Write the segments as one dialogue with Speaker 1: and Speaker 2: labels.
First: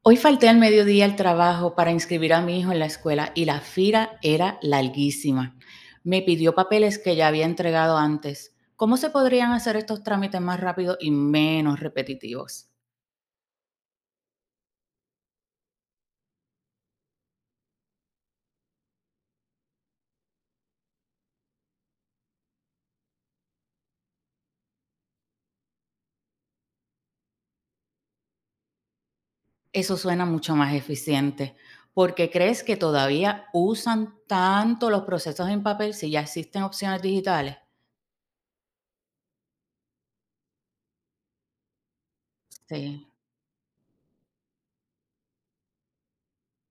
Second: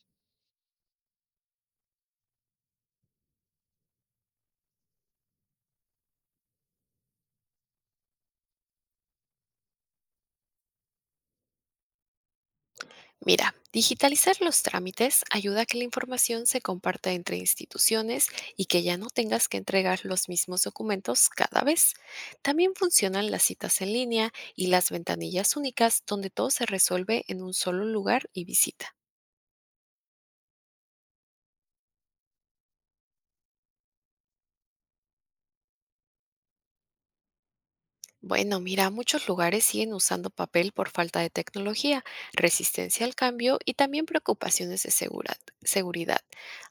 Speaker 1: Hoy falté al mediodía al trabajo para inscribir a mi hijo en la escuela y la fila era larguísima. Me pidió papeles que ya había entregado antes. ¿Cómo se podrían hacer estos trámites más rápidos y menos repetitivos?
Speaker 2: Mira, digitalizar los trámites ayuda a que la información se comparta entre instituciones y que ya no tengas que entregar los mismos documentos cada vez. También funcionan las citas en línea y las ventanillas únicas donde todo se resuelve en un solo lugar y visita.
Speaker 1: Eso suena mucho más eficiente. ¿Por qué crees que todavía usan tanto los procesos en papel si ya existen opciones digitales?
Speaker 2: Bueno, mira, muchos lugares siguen usando papel por falta de tecnología, resistencia
Speaker 1: Sí,
Speaker 2: al cambio y también preocupaciones de seguridad.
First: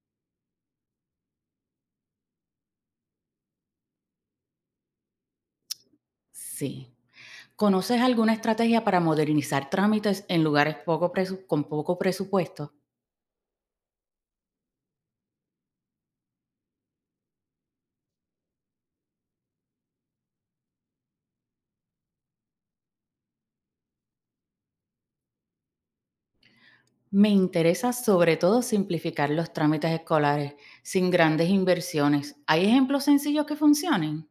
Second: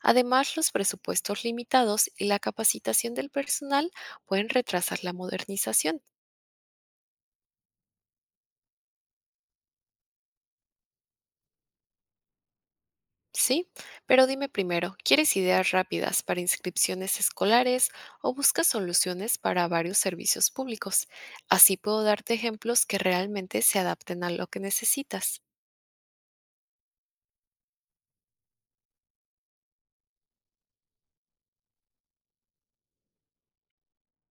Speaker 2: Además, los presupuestos limitados y la capacitación del personal pueden retrasar la modernización.
Speaker 1: sí. ¿Conoces alguna estrategia para modernizar trámites en lugares con poco presupuesto?
Speaker 2: Sí, pero dime primero, ¿quieres ideas rápidas para inscripciones escolares o buscas soluciones para varios servicios públicos? Así puedo darte ejemplos que realmente se adapten a lo que necesitas.
Speaker 1: Me interesa sobre todo simplificar los trámites escolares sin grandes inversiones. ¿Hay ejemplos sencillos que funcionen?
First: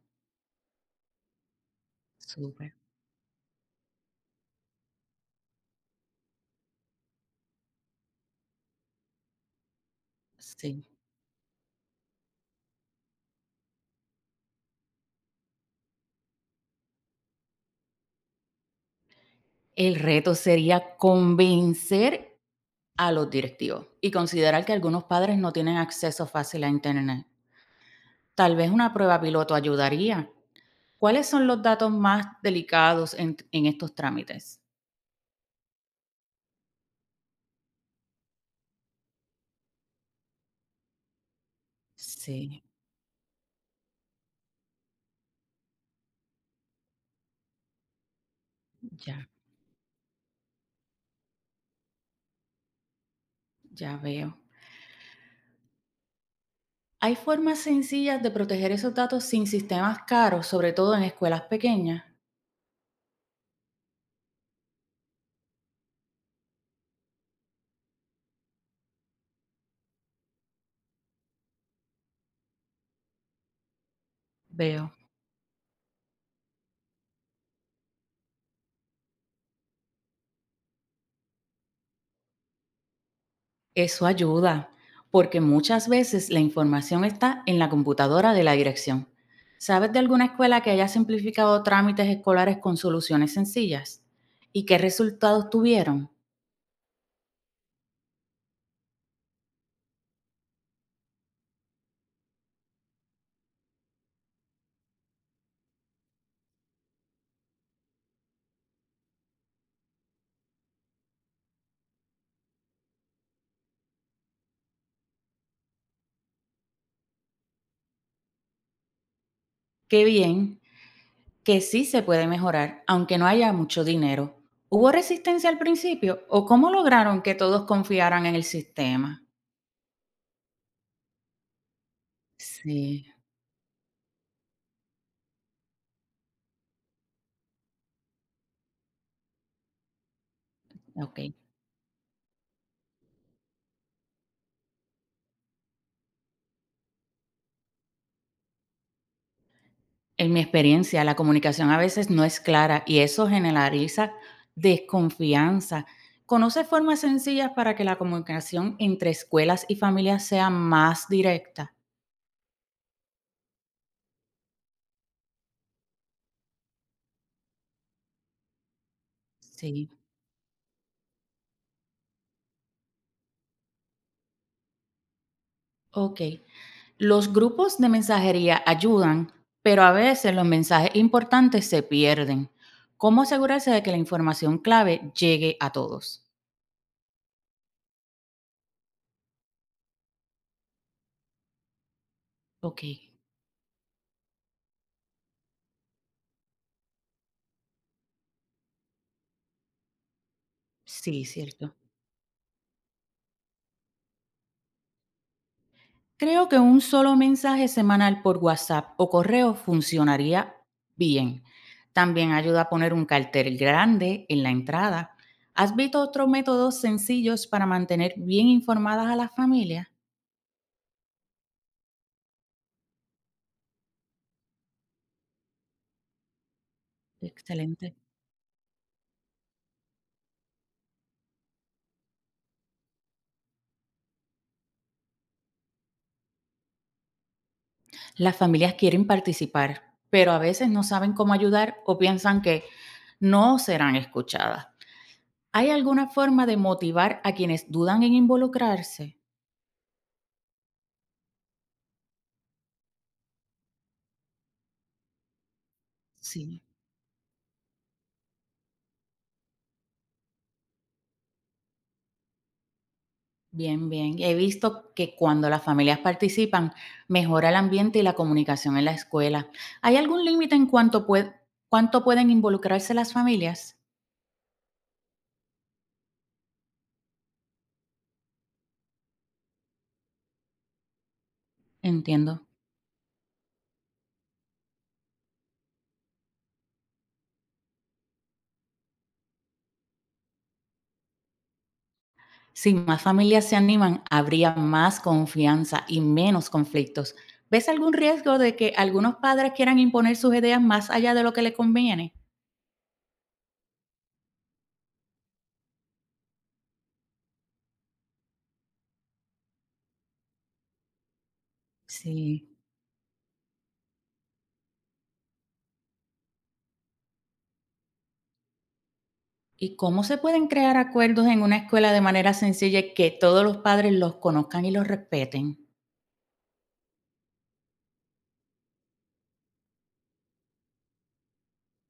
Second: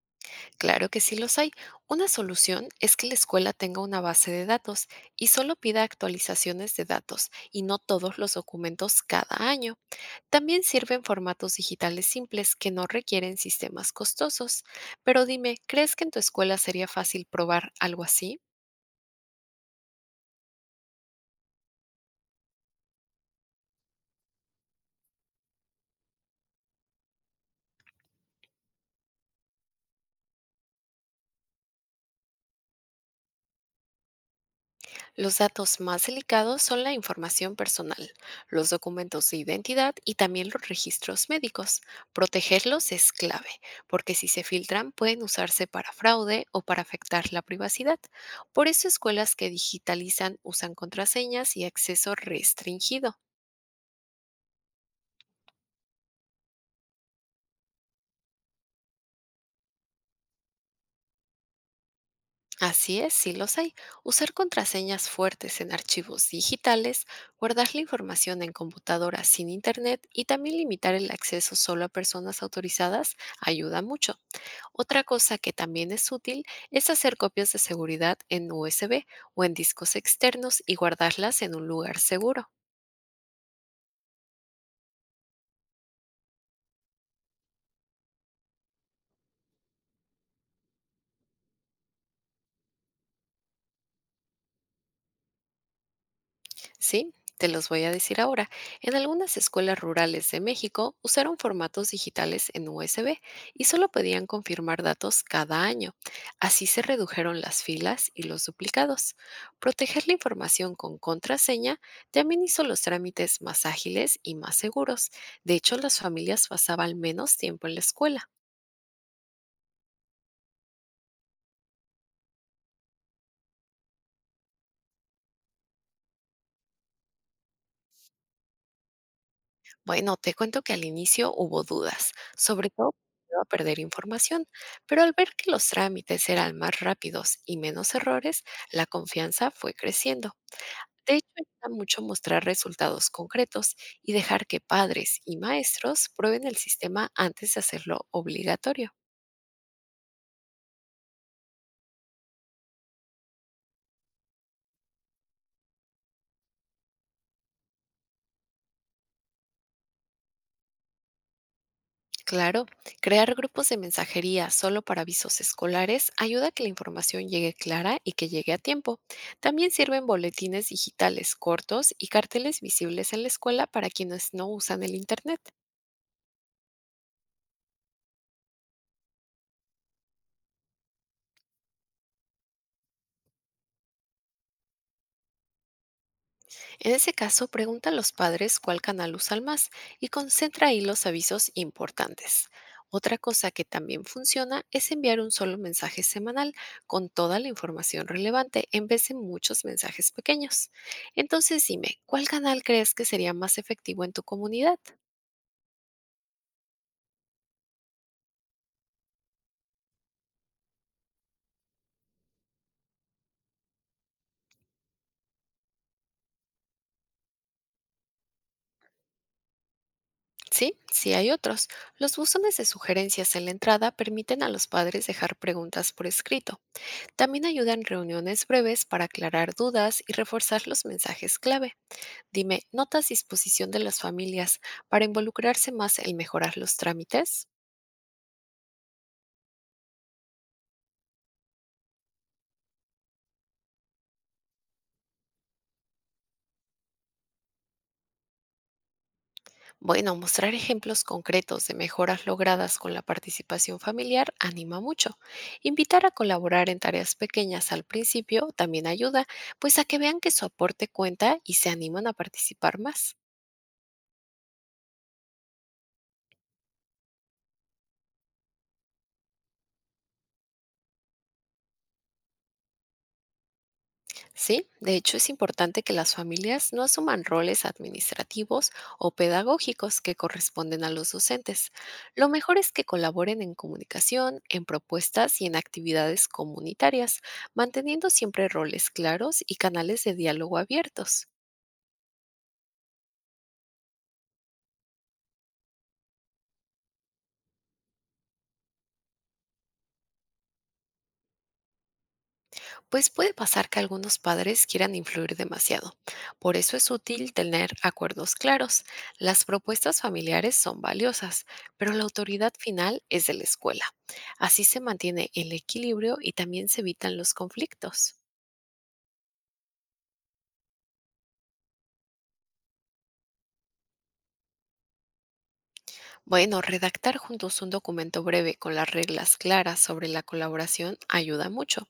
Speaker 2: Claro que sí los hay. Una solución
Speaker 1: Súper.
Speaker 2: es que la escuela tenga una base de datos y solo pida actualizaciones de datos y no todos los documentos cada año. También
Speaker 1: Sí.
Speaker 2: sirven formatos digitales simples que no requieren sistemas costosos. Pero dime, ¿crees que en tu escuela sería fácil probar algo así?
Speaker 1: El reto sería convencer a los directivos y considerar que algunos padres no tienen acceso fácil a Internet. Tal vez una prueba piloto ayudaría. ¿Cuáles son los datos más delicados en estos trámites?
Speaker 2: Los datos más delicados son la información personal, los documentos de identidad y también los registros médicos.
Speaker 1: Sí,
Speaker 2: Protegerlos es clave, porque si se filtran pueden usarse para fraude o para afectar la privacidad. Por eso
Speaker 1: ya,
Speaker 2: escuelas que digitalizan usan contraseñas y acceso restringido.
Speaker 1: ya veo. ¿Hay formas sencillas de proteger esos datos sin sistemas caros, sobre todo en escuelas pequeñas?
Speaker 2: Así es, sí los hay. Usar contraseñas fuertes en archivos digitales, guardar la información en computadoras sin internet y también limitar el acceso solo a personas autorizadas ayuda mucho.
Speaker 1: Veo.
Speaker 2: Otra cosa que también es útil es hacer copias de seguridad en USB o en discos externos y guardarlas en un lugar seguro.
Speaker 1: Eso ayuda, porque muchas veces la información está en la computadora de la dirección. ¿Sabes de alguna escuela que haya simplificado trámites escolares con soluciones sencillas? ¿Y qué resultados tuvieron?
Speaker 2: Sí, te los voy a decir ahora. En algunas escuelas rurales de México usaron formatos digitales en USB y solo podían confirmar datos cada año. Así se redujeron las filas y los duplicados. Proteger la información con contraseña también hizo los trámites más ágiles y más seguros. De hecho, las familias pasaban menos tiempo en la escuela.
Speaker 1: Qué bien, que sí se puede mejorar, aunque no haya mucho dinero. ¿Hubo resistencia al principio o cómo lograron que todos confiaran en el sistema?
Speaker 2: Bueno, te cuento que al inicio hubo dudas, sobre todo
Speaker 1: Sí,
Speaker 2: iba a perder información, pero al ver que los trámites eran más rápidos y menos errores, la confianza fue creciendo. De
Speaker 1: ok.
Speaker 2: hecho, ayuda mucho mostrar resultados concretos y dejar que padres y maestros prueben el sistema antes de hacerlo obligatorio.
Speaker 1: En mi experiencia, la comunicación a veces no es clara y eso generaliza desconfianza. ¿Conoce formas sencillas para que la comunicación entre escuelas y familias sea más directa?
Speaker 2: Claro, crear grupos de mensajería solo para avisos escolares ayuda a que la información llegue clara y que llegue a tiempo. También
Speaker 1: Sí,
Speaker 2: sirven boletines digitales cortos y carteles visibles en la escuela para quienes no usan el Internet.
Speaker 1: ok. Los grupos de mensajería ayudan, pero a veces los mensajes importantes se pierden. ¿Cómo asegurarse de que la información clave llegue a todos?
Speaker 2: En ese caso, pregunta a los padres cuál canal usan más y concentra ahí los avisos importantes.
Speaker 1: Ok,
Speaker 2: Otra cosa que también funciona es enviar un solo mensaje semanal con toda la información relevante en vez de muchos mensajes pequeños.
Speaker 1: sí,
Speaker 2: Entonces
Speaker 1: cierto.
Speaker 2: dime, ¿cuál canal crees que sería más efectivo en tu comunidad?
Speaker 1: Creo que un solo mensaje semanal por WhatsApp o correo funcionaría bien. También ayuda a poner un cartel grande en la entrada. ¿Has visto otros métodos sencillos para mantener bien informadas a las familias?
Speaker 2: Sí, sí hay otros. Los buzones de sugerencias en la entrada permiten a los padres dejar preguntas por escrito. También ayudan
Speaker 1: Excelente.
Speaker 2: reuniones breves para aclarar dudas y reforzar los mensajes clave. Dime, ¿notas disposición de las familias para involucrarse más en mejorar los trámites?
Speaker 1: Las familias quieren participar, pero a veces no saben cómo ayudar o piensan que no serán escuchadas. ¿Hay alguna forma de motivar a quienes dudan en involucrarse?
Speaker 2: Bueno, mostrar ejemplos concretos de mejoras logradas con la participación familiar anima mucho. Invitar a
Speaker 1: Sí.
Speaker 2: colaborar en tareas pequeñas al principio también ayuda, pues a que vean que su aporte cuenta y se animan a participar más.
Speaker 1: Bien, bien. He visto que cuando las familias participan, mejora el ambiente y la comunicación en la escuela. ¿Hay algún límite en cuánto pueden involucrarse las familias?
Speaker 2: Sí, de hecho es importante que las familias no asuman roles administrativos o pedagógicos que corresponden a los docentes. Lo
Speaker 1: Entiendo.
Speaker 2: mejor es que colaboren en comunicación, en propuestas y en actividades comunitarias, manteniendo siempre roles claros y canales de diálogo abiertos.
Speaker 1: Si más familias se animan, habría más confianza y menos conflictos. ¿Ves algún riesgo de que algunos padres quieran imponer sus ideas más allá de lo que les conviene?
Speaker 2: Pues puede pasar que algunos padres quieran influir demasiado. Por eso es útil tener acuerdos claros. Las propuestas familiares son valiosas, pero la
Speaker 1: Sí.
Speaker 2: autoridad final es de la escuela. Así se mantiene el equilibrio y también se evitan los conflictos.
Speaker 1: ¿Y cómo se pueden crear acuerdos en una escuela de manera sencilla y que todos los padres los conozcan y los respeten?
Speaker 2: Bueno, redactar juntos un documento breve con las reglas claras sobre la colaboración ayuda mucho.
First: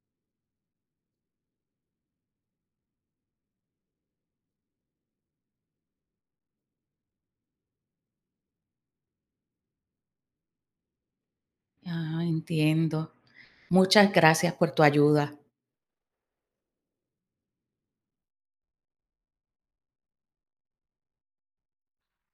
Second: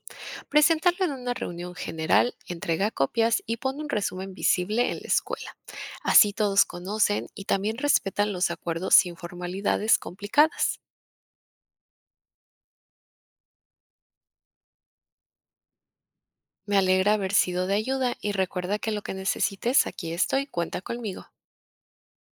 Speaker 2: Presentarlo en una reunión general, entrega copias y pone un resumen visible en la escuela. Así todos conocen y también respetan los acuerdos sin formalidades complicadas.
Speaker 1: Ah, entiendo. Muchas gracias por tu ayuda.
Speaker 2: Me alegra haber sido de ayuda y recuerda que lo que necesites aquí estoy, cuenta conmigo.